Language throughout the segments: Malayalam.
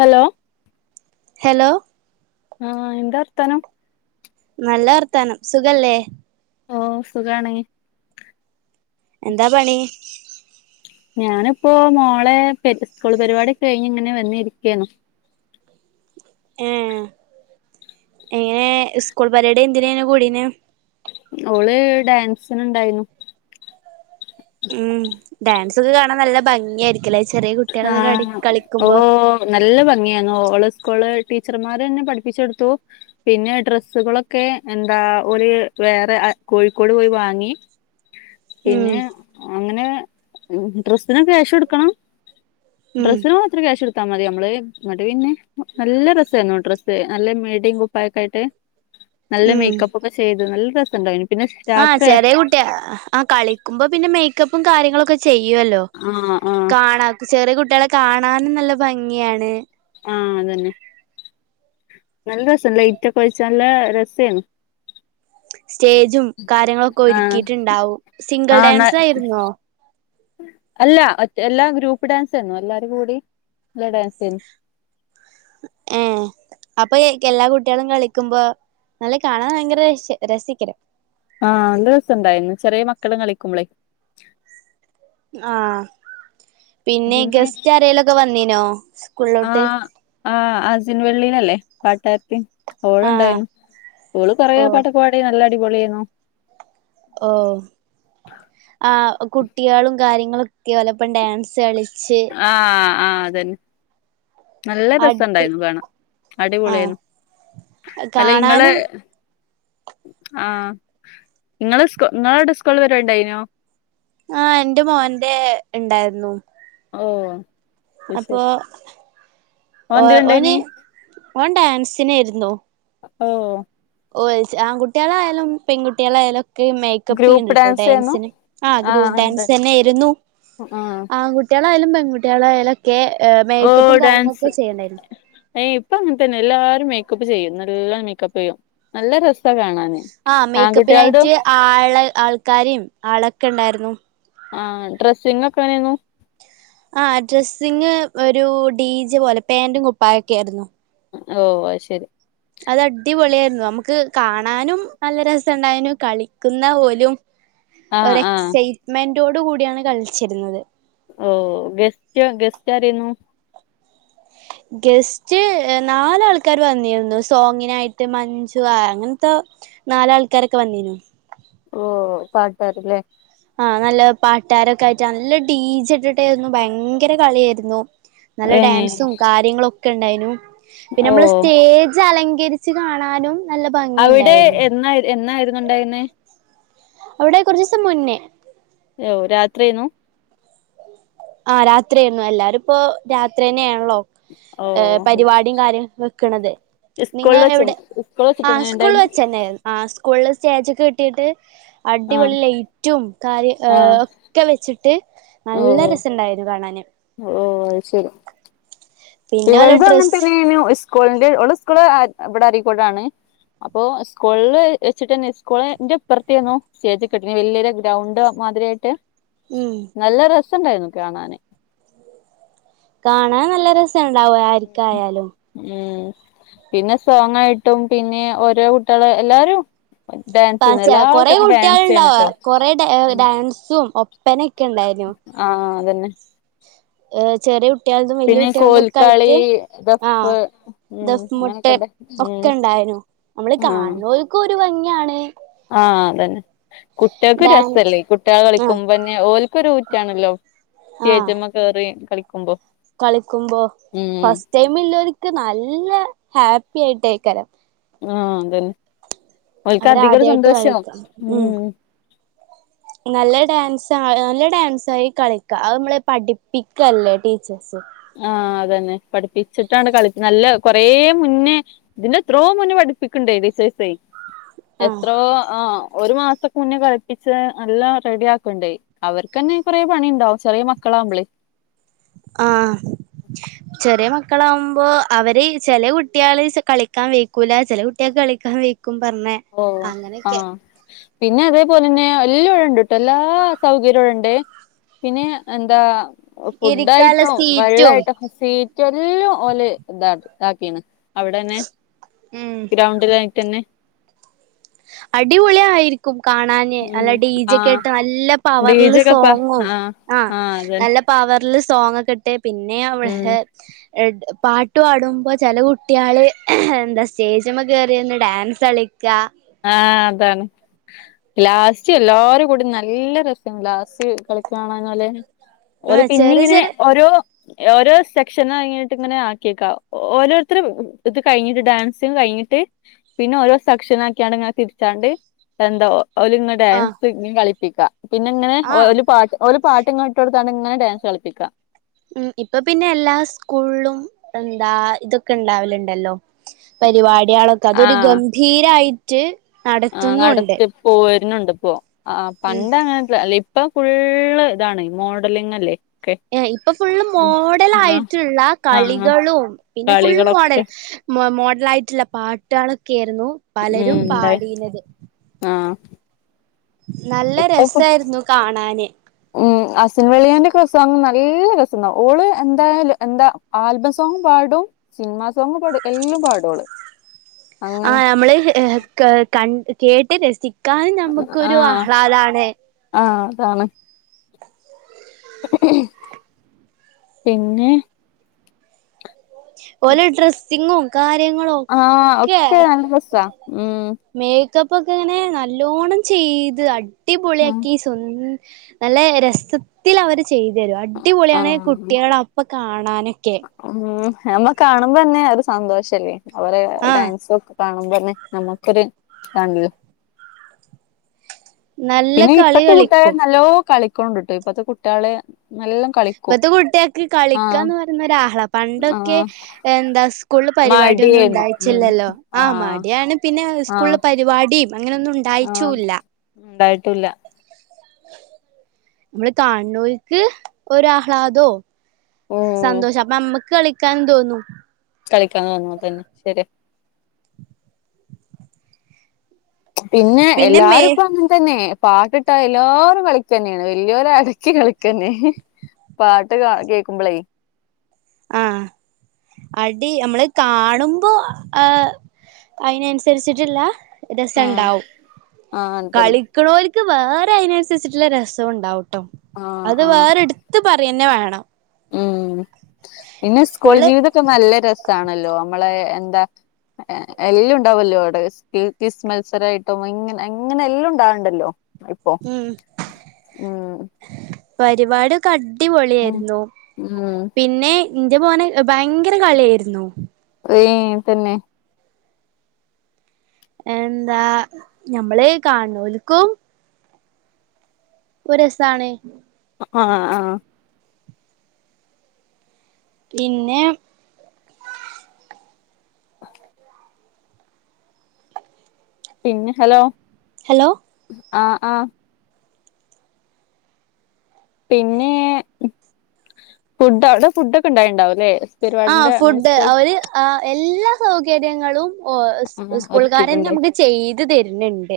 ഹലോ ഹലോ ആഹ് എന്താ വർത്താനം നല്ല വർത്താനം സുഖല്ലേ ഓഹ് സുഖാണ് എന്താ പണി ഞാനിപ്പോ മോളെ കേറ്റ്സ്കൂൾ പരിപാടി കഴിഞ്ഞ് ഇങ്ങനെ വന്നിരിക്കേണ്. ഏഹ് എങ്ങനെ സ്കൂൾ പരിപാടി എന്തിനെയ്ന്ന് കൂടിന് ഓള് ഡാൻസിന് ഇണ്ടായിന്ന് ഉം ഡാൻസൊക്കെ കാണാൻ നല്ല ഭംഗിയായിരിക്കല്ലേ ചെറിയ കുട്ടികളൊക്കെ ആഹ് ക ഓ കളിക്കുമ്പോ നല്ല ഭംഗിയാന്ന് ഓള് സ്കൂള് ടീച്ചർമാരേന്നെ പഠിപ്പിച്ചെടുത്തു പിന്നെ ഡ്രെസ്സുകളൊക്കെ എന്താ ഒരു വേറെ കോഴിക്കോട് പോയി വാങ്ങി ഉം പിന്നെ അങ്ങനെ ഡ്രസ്സിന് ക്യാഷ് കൊടുക്കണം ഉം ഡ്രസ്സിന് മാ ത്രം ക്യാശോടുത്തമതി നമ്മള്ന്നട്ട് പിന്നെനല്ല ഡ്രസായിരുന്നു ഡ്രസ്സ് നല്ല മീടിം കുപ്പായൊക്കായിട്ട് നല്ല ഉം മേക്കപ്പൊക്കെ ചെയ്ത് നല്ല രസണ്ടയിന് പിന്നെ ആഹ രാത്രി ചെറിയെ കുട്ടിയാ ആഹ കളിക്കുമ്പോ പിന്നെ മേക്കപ്പും കാര്യങ്ങളൊക്കെ ചെയ്യുവല്ലോ ആഹ് ആഹ് കാണാംചെറിയകുട്ടിളെകാണാനും നല്ലഭംഗിയാണ് ആഹ അതന്നെ നല്ലരസംലൈറ്റൊക്കെ ഒഴിച്ചാല് രസായിരുന്നു സ്റ്റേജുംകാര്യങ്ങളൊക്കെ ആഹ് ഒരുക്കിയിട്ടുണ്ടാവുംസിംഗിൾ ആഹ് ഡാൻസ്യിരുന്നോ? അല്ലഎല്ലാംഗ്രൂപ്പ്ഡാൻസായിരുന്നു എല്ലാവരുംകൂടിംഇളഡാൻസായിരുന്നു ഏഹ് അപ്പൊ ഏൽക്കേ എല്ലാ കുട്ടികളും കളിക്കുമ്പോ നല്ല കാണാൻ ഭയങ്കര രസരസയ്കാരം ആഹ നല്ല രസണ്ടായിന് ചെറിയ മക്കള് കളിക്കുമ്പോളെ ആഹ പിന്നെ ഗസ്റ്റ് ആരെേലൊക്കെ വന്നീനോ സ്കൂളിലോട്ട് ആഹ അസിൻവെള്ളീനല്ലേ പാട്ടെരത്തി ആഹ് ഓളുണ്ടായിരുന്നു ഓള് ഓ കൊറപട്ടോ ക്കെപാടി നല്ലടിപൊളിയായിരുന്നു ഓഹ് ആ കുട്ടികളും കാര്യങ്ങളൊക്കെലപ്പം ഡാൻസ് കളിച്ച് ആഹ് ആഹ് അതന്നെ അടി നല്ലരസുണ്ടായിരുന്നു കാണാൻ ആഹ് അടിപൊളിയായിരുന്നു കാണാനും ആഹ ഇങ്ങളെസ്‌കൂ ഇങ്ങളവിടെ സ്കൂളില്ണ്ടാനോ ആഹ എന്റെ മോന്റെണ്ടായിരുന്നു ഓഹ് അത് ശരി അപ്പൊ ഓന്തിലുണ്ടായിനി ഒഓന് ഓൻ ഡാൻസിനൊയിരുന്നു ഓഹ് ഓഹ്ച് ആൺകുട്ടികളായാലും പെൺകുട്ടികളായാലും ഇക്ക് മേക്കപ്പ് ചെയ്യ്ണ്ട് ഗ്രൂപ്പ് ട്ടോ ഡാൻസേന്നു ഡാൻസിന് ആഹ് ഗ്രുപ്പ് ഡാൻസ് ന്നെര് ന്നു ആഹ് ആൺകു കുട്ടികളായാലും പെൺകട്ടികളായാലും ഒക്കെ ഓ മേക്കപ്പും ഡാൻസ് കാര്യങ്ങളൊക്കെ ചെയ്യണ്ടായിരുന്നു ഏയ് ഇപ്പ അങ്ങനത്തന്നെ എല്ലാരും മേക്കപ്പ് ചെയ്യും നല്ല മേക്കപ്പ് ചെയ്യും നല്ല രസാ കാണാന് ആ ആൺകുട്ടിയാളതും മേക്കപ്പിനായിട്ട് ആള് ആൾക്കാരെയും ആളൊക്കെണ്ടായിരുന്നു ആഹ് ഡ്രസ്സിംഗ് ഒക്കെ എങ്ങനെന്നു ആഹ് ഡ്രസ്സിങ് ഒരു ഡീജെ പോലെ പാന്റും കുപ്പായൊക്കെ ആര്ന്നു ഓഹ് അയ്ശരി അത് അടിപൊളിയായിരുന്നു നമുക്ക് കാണാനും നല്ല രസണ്ടായിനു കളിക്കുന്ന ഓലും ആഹ് ഒര് ആഹ് എക്സൈറ്റ്മെന്റോട് കൂടിയാണ് കളിച്ചിരുന്നത് ഓഹ് ഗസ്റ്റ് ഗസ്റ്റ് ആരെന്നു [unintelligible] ഗസ്റ്റ് നാലാൾക്കാര് വന്നിരുന്നു സോങ്ങിനായിട്ട് മഞ്ജു ആഹ് അങ്ങനത്തെ നാലാൾക്കാരൊക്കെ വന്നീനു ഓഹ് പാട്ടാര് ല്ലേ ആഹ് നല്ല പാട്ടാരൊക്കെ ആയിട്ട് നല്ല ഡീജ ഇട്ടിട്ടായിരുന്നു ഭയങ്കര കളിയായിരുന്നു നല്ല ഏഹ് ഡാൻസും കാര്യങ്ങളോക്കെ ണ്ടായിനു പിന്നെ ഓ നമ്മള് സ്റ്റേജ് അലങ്കരിച്ച് കാണാനും നല്ല അവിടെ ഭംഗിയുണ്ടായിരുന്നു എന്നായി എന്നായിരുന്നുണ്ടായിരുന്നേ അവിടെ കുറച്ചോസം മുന്നേ ഏഹ് രാത്രിയായിന്നു ആഹ് രാത്രിയണു എല്ലാരും ഇപ്പോ രാത്രി തന്നെ ആണല്ലോ ഓ ഏഹ് പരിപാടിയും കാര്യം വെക്ക്ണത് സ്കൂളിൽ വെച്ച് നിങ്ങൾഎവിടെ സ്കൂളിൽ വെച്ചിട്ട് ആഹ് എങ്ങനെ സ്കൂൾ ഉണ്ടായിരുന്നു വെച്ചന്നായിരുന്നു ആ സ്കൂളിൾ സ്റ്റേജൊക്കെ കേട്ടീട്ട് ആഹ് അടിപൊളി ലൈറ്റും കാര്യം ആഹ് ഏഹ് ഒക്കെ വെച്ചിട്ട് നല്ല രസണ്ടായിന്നു കാണാന് ഓഹ് അത്ശരി പിന്നെ ഓലെ ഇവരുതും ഡ്രസ്സ് അങ്ങനതന്നെനു സ്കൂളിന്റെ ഇവള് സ്കൂള് ഇവിടെ അരീക്കോടാണ് അപ്പോ സ്കൂളിൽ വെച്ചിട്ട്ന്നെ സ്കൂളിന്റെ ഇപ്പറത്തെനു സ്റ്റേജ് കെട്ടീനെ വലിയൊരു ഗ്രൗണ്ട് [unintelligible] ഉം നല്ല രസണ്ടായിന്നു കാണാന് കാണാൻ നല്ല രസണ്ടാവും ആർക്കായാലും ഉംപിന്നെ സോങ്ങായിട്ടും പിന്നെ ഓരോ കുട്ടിയാളെ എല്ലാരും ഡാൻസ് ചെയ്യുന്നു പക്ഷേ എല്ലാ കൊറേ കുട്ടികൾക്കും കുട്ടിയാൾ ഡാൻസ് ണ്ടാ ചെയ്യുന്നുട്ടോ കൊറെ ഡാൻസും ഒപ്പനൊക്കെ ണ്ടായിന്നു ആ അതന്നെ ഏഹ് ചെറിയ കുട്ടിയാളതും വലിയ പിന്നെ കുട്ടിയാളതും ഒക്കെ കോൽക്കളി ആയിട്ട് ദഫ് ആഹ് ഉം ദഫ് മുട്ട് അങ്ങനൊക്കെണ്ട് ഉം ഒക്കെ ണ്ടായിനു നമ്മൾ ആഹ് കാണുന്നവർക്ക് ഒരു ഭംഗിയാണ് ആഹ് അതന്നെ കുട്ടിയാൾക്ക് ഡാൻസ് രസല്ലേ കുട്ടിയാള് ആഹ് കളിക്കുമ്പോന്നെ ഓൽക്ക് ഒരു ഊറ്റാണല്ലോ ആഹ് സ്റ്റേജ് മ്മേ കേറി കളിക്കുമ്പോ കളിക്കുമ്പോ ആഹ് ഫസ്റ്റ് ടൈമ് ള്ളോര്ക്ക് നല്ല ഹാപ്പി ആയിട്ടായിക്കാരം ആഹ് അതെന്നെ ഒൽക്ക് അധികോരു അവരാദ്യായിട്ട് സന്തോഷ കളിക്കാ ഉം മ്മ് നല്ല ഡാൻസ് ആഹ് നല്ല ഡാൻസ് ആയി കളിക്ക അത് നമ്മള് പഠിപ്പിക്കല്ലേ ടീച്ചേഴ്സ് ആ അതന്നെ പഠിപ്പിച്ചിട്ടാണ് കളിക്ക്ണെ നല്ല കൊറേ മുന്നേ ഇതിന്റെ എത്രോ മുന്ന പഠിപ്പിക്ക്ണ്ടേ ആഹ് എത്രോ ആഹ് ഒരു മാസം മുന്നെ കളിപ്പിച്ച് നല്ലോം റെഡിയാക്ണ്ടേ അവർക്കന്നെ കൊറേ പണി ണ്ടാവും ചെറിയ മക്കളാകുമ്പളെ ആഹ് ചെറിയ മ മക്കളാകുമ്പോ അവര് ചെല കുട്ടിയാള് കളിക്കാൻ വെയ്ക്കൂല ചെല കുട്ടികൾക്ക് കളിക്കാൻ വെയ്ക്കും പറഞ്ഞെ ഓഹ് ആ പിന്നെ അതേപോലെന്നെ എല്ല ഇവിടെ ഉണ്ട്ട്ടോ, എല്ലാ സൗകര്യവും ഉണ്ട്. പിന്നെ എന്താ? ഇരിക്കാള്ള ഫുഡായിട്ടും സീറ്റും വെള്ളായിട്ടൊക്കെ ഫ്രീ... എല്ലാം ഓല് ഇത ഇതാക്കിക്ണ്. അവിടെന്നെ, ഉം ഗ്രൗണ്ടിലായിട്ടെന്നെ. അടിപൊളി ആയിരിക്കും കാണാൻ. ഉം നല്ല ഡീ ജെ കെ ആഹ് ഇട്ട്, നല്ല പവർ ഡീജൊക്കെപ്പാ സോങ്ങും. ആഹ് ആ, ആഹ് അതന്നെ നല്ല... പവർല് സോങ്ങൊക്കെ ഇട്ട്, പിന്നെ ഉം അവിടെ... പാട്ട് പാടുമ്പോ ചെല കുട്ടികള് എന്താ സ്റ്റേജ്മ്മ കയറിന്ന് ഡാൻസ് കളിക്കാ... ആഹ്, അതാണ്. ലാസ്റ്റ് എല്ലാരും കൂടി നല്ല രസാണ്. ലാസ്റ്റ്... [unintelligible] ഓലെ ആഹ് ചെറിയ പിന്നിങ്ങനെ ചെറിയ ഓരോ... ഓരോ സെക്ഷന് കഴിഞ്ഞിട്ട് ഇങ്ങനെ ആക്കിയേക്കാം. ഓരോരുത്തരും ഇത് കഴിഞ്ഞിട്ട് ഡാൻസ്... കഴിഞ്ഞിട്ട്, പിന്നെ ഓരോ സക്ഷനാ [unintelligible] എന്തോ? ഓലങ്ങെ ആഹ് ഡാൻസ് ഇഞ്ഞും കളിപ്പിക്കാ. പിന്നെ ഇങ്ങനെ ആഹ് ഓല് പാട്ട് പാട്ട്ങ്ങ ഇട്ട് കൊടുത്താണ്ട് ഇങ്ങനെ ഡാൻസ് കളിപ്പിക്കാം. ഉം, ഇപ്പൊ പിന്നെ എല്ലാ സ്കൂളിലും എന്താ ഇതൊക്കെ ഇണ്ടാവലുണ്ടല്ലോ. പരിപാടികളൊക്കെ അതൊരു ഗംഭീരായി... ആ നടത്തി പോരുന്നുണ്ട് ഇപ്പൊ. ആ, ഉം പണ്ട് അങ്ങന അല്ല. ഇപ്പൊ ഫുള്ള് ഇതാണ് മോഡലിംഗ് അല്ലേ? ഒക്കെ ഇപ്പൊ ഫുള്ള് മോഡൽ ആഹ് ആയിട്ടുള്ള ആഹ് കളികളും, പിന്നെ ഫുൾ മോഡൽ. കളികളൊക്കെ മൊ മോഡലായിട്ടുള്ള പാട്ട്കളൊക്കെ ആയിരുന്നു. ഉം, പലരും ന്തായി? പാടീനത് ആഹ് നല്ല ഇപ്പൊ രസായിരുന്നു കാണാന്. ഉം അസൻ വെളിയന്റെ ക്കെ സോങ്ങ് നല്ല രസണ്ടാവും. ഓള് എന്തായാലും എന്താ ആൽബം സോങ്ങും പാടും. സിനിമാ സോങ്ങും പാടും എല്ലാം പാടോള്. ആ, അങ്ങനെ നമ്മള് ഹെ കെ കൻ കേട്ട് രസി കാൻ നമ്മുക്കൊരു ആഹ്ലാദാണ്. ആ, അതാണ്. പിന്നെ? ഓല് ഡ്രസ്സിങ്ങും കാര്യങ്ങളും ആഹ് ഒക്കെ. നല്ല രസാ ഉം മേക്കപ്പ് ഒക്കെ ഇങ്ങനെ നല്ലോണ്ണം ചെയ്ത് അടിപൊളിയാക്കി. ഉം, നല്ല രസത്തില് അവര് ചെയ്തു തരും. അടിപൊളിയാണ് ആഹ് കുട്ടികള ഇപ്പൊ കാണാനൊക്കെ... ഉം, നമ്മ കാണുമ്പോ തന്നെ ഒരു സന്തോഷല്ലേ? അവരെ ആഹ് ഡാൻസ് ഒക്കെ? കാണുമ്പോന്നെ, നമ്മുക്കൊരു ഇതാണല്ലോ. നല്ല പിന്നെ കളി ഇപ്പത്തെ കുട്ടികൾ കളിക്കും നല്ലോ കളിക്കൊണുണ്ട്ട്ടൊ, ഇപ്പത്തെ കുട്ടികളെ നല്ലം... ഇപ്പത്തെ കുട്ടികൾക്ക് കളിക്കാന്ന് പറയുന്ന ഒരാഹ്ള. പണ്ടൊക്കെ ആഹ് എന്താ? സ് സ്കൂളില് പരിപാടിയൊന്നും മടിയായിരുന്നു ഉം ഉണ്ടായിച്ചില്ലല്ലോ? ആ ആഹ് മടിയാണ്. പിന്നെ സ്കൂളിൽ പരിപാടിം അങ്ങനൊന്നും ഉ ആഹ, ഉണ്ടായിട്ടുല്ല. നമ്മള് കാണുനോയ്ക്ക് ഒരാഹ്ലാദോ? ഉം സന്തോഷം. അപ്പൊ മ്മക്ക് കളിക്കാൻ തോന്നും. കളിക്കണോന്ന്‌ തോന്നും, അതെന്നെ ശരിയ. പിന്നെ എല്ലാരും ഇപ്പ അങ്ങ് തന്നെ പാട്ടിട്ടാ എല്ലാവരും കളിക്ക ന്നെണ്. വല്ല്യോര് അടക്കി കളിക്കന്നെ. പാട്ട് കേൾക്കുമ്പോളേ? ആഹ് അടി, അമ്മള് കാണുമ്പോ ആ അതിനനുസരിച്ചിട്ടിള്ള... ആഹ് രസംണ്ടാവും. ആഹ് അതന്നെ കളി ക്ക്ണോർക്ക് വേറെ അതിനനുസരിച്ചിട്ടുള്ള രസം ഉണ്ടാവട്ടോ. ആഹ് അത് ആഹ് വേറെടു ത്ത് പറയന്നെ വേണം. ഉം, പിന്നെ സ്കൂൾ സ്കൂള് ജീവിതൊക്കെ നല്ല രസാണല്ലോ? നമ്മളെ എന്താ? എല്ലാം ഉണ്ടാവല്ലോ അവിടെ കെ പി എസ് മത്സരായിട്ടും ഇങ്ങനെ ഇങ്ങനെ എല്ലാം ഉണ്ടാവലുണ്ടല്ലോ ഇപ്പൊ ഉം ഉം പരിപാടിയൊക്കെ ഉം അടിപൊളിയായിരുന്നു ഉം പിന്നെ ഇന്റെ മോന് ഭയങ്കര കളിയായിരുന്നു ഏഹ് തന്നെ എന്താ ഞമ്മളെ കാണണോലുക്കും ഒരു രസാണ് ആഹ് ആഹ് പിന്നെ പിന്നെ ഹലോ ഹലോ ആഹ് ആഹ് പിന്നേ ഫുഡ്, അവ്ടെ ഫുഡൊക്കെ ഉണ്ടായിണ്ടാവുല്ലേ. ആഹ് ഫുഡ് അവര് ആഹ് എല്ലാ സൗകര്യങ്ങളും ഓഹ് സ് ആഹ് സ്കൂൾകാരന്നെ ഒരുക്കിയിട്ടുണ്ടായി നമ്ക്ക് ചെയ്ത് തെര്ന്ണ്ട്.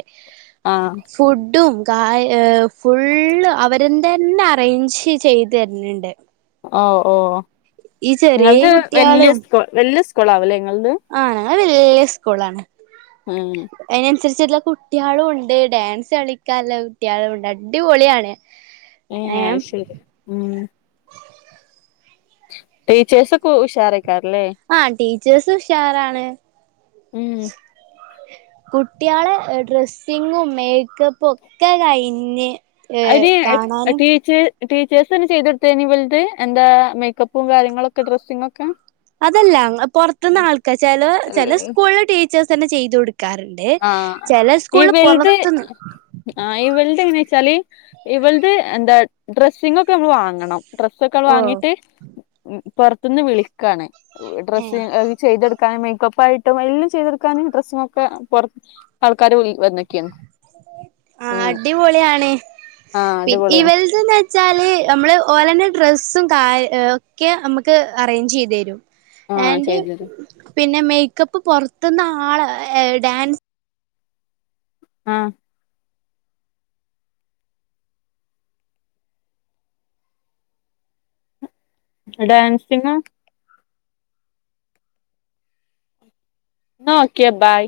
ആഹ് ഫുഡും കാ ഏഹ് ഫുള്ള് അവരുംന്തെന്നെ അറേഞ്ച് ചെയ്ത് തെര്ന്ണ്ട്. ഓഹ് ഓഹ് ചെറിയ ഇങ്ങൾത് വല്യ സ്കൂൾ, വല്യ സ്കൂളാവുല്ലേ ഇങ്ങൾത്? ആഹ് ഞങ്ങളെ വല്യ സ്കൂളാണ്. ഉം അതിനൻസരിച്ട്ട്ള്ള കുട്ട്യേളുണ്ട് ഡാൻസ് കളിക്കാൻല്ലെ കുട്ട്യാളൂണ്ട് അടിപൊളിയാണ്. ഏഹ് ഏ അത് ശരി ഉം ടീച്ചേഴ്‌സൊക്കെ ഉഷാറേയ്ക്കാരല്ലേ? ആഹ് ടീച്ചേഴ്സ് ഉഷാറാണ്. ഉം കുട്ട്യാള് ഡ്രെസ്സിങ്ങും മേക്കപ്പും ഒക്കെ കഴിഞ്ഞ്. ഏ അയ്ന് കാണാനും ടീച്ച് ടീച്ചേഴ്സെന്നെ ചെയ്തൊട്ത്തേനി ഇവൽത് എന്താ മേക്കപ്പും കാര്യങ്ങളൊക്കെ ഡ്രസ്സിങ്ങൊക്കെ? അതല്ല ങ്ങ പൊർത്ത്ന്ന് ആൾക്കാ ചെലാ ചെല സ്കൂളിൽ ടീച്ചേഴ്സെന്നെ ചെയ്തു കൊടുക്കാറ് ണ്ട്. ചെല സ്കൂൾല് പൊറത്ത്ന്ന് ആഹ് ഇവൽത് എങ്ങനാ വെച്ചാല് ഇവൾത് എന്താ ഡ്രെസ്സിങ്ങൊക്കെ നമ്മൾ വാങ്ങണം. ഡ്രസ്സൊക്കെ ഓ വാങ്ങീട്ട് പൊർത്ത്ന്ന് വിളിക്കാണ് ഏ ഡ്രസ്സിംഗ് അഹ് ചെയ്തൊടു ക്കാനും മേക്കപ്പ് ആയിട്ടും എല്ലും ചെയ്തൊടുക്കാന് ഡ്രസ്സിങ്ങൊക്കെ പൊർ ആൾക്കാർ വിളി വന്നക്കേന്നു. ആഹ് അടിപൊളിയാണ് ആഹ് പി അടിപൊളിയാണ് ഇവൽത് ന്ന് വെ ച്ചാല് നമ്മള് ഓലെന്നെ ഡ്രസ്സും കാ ഒക്കെ നമുക്ക് അറേഞ്ച് ചെയ്തെരും. ആഹ് ആന്റ് ചെയ്തു തരും പിന്നെ മേക്കപ്പ് പൊറത്ത്ന്ന് ആളെ എ ഡാൻസ് ആഹ് ഡാൻസിങ്ങോ? ന്നാ ഓക്കെ ബൈ.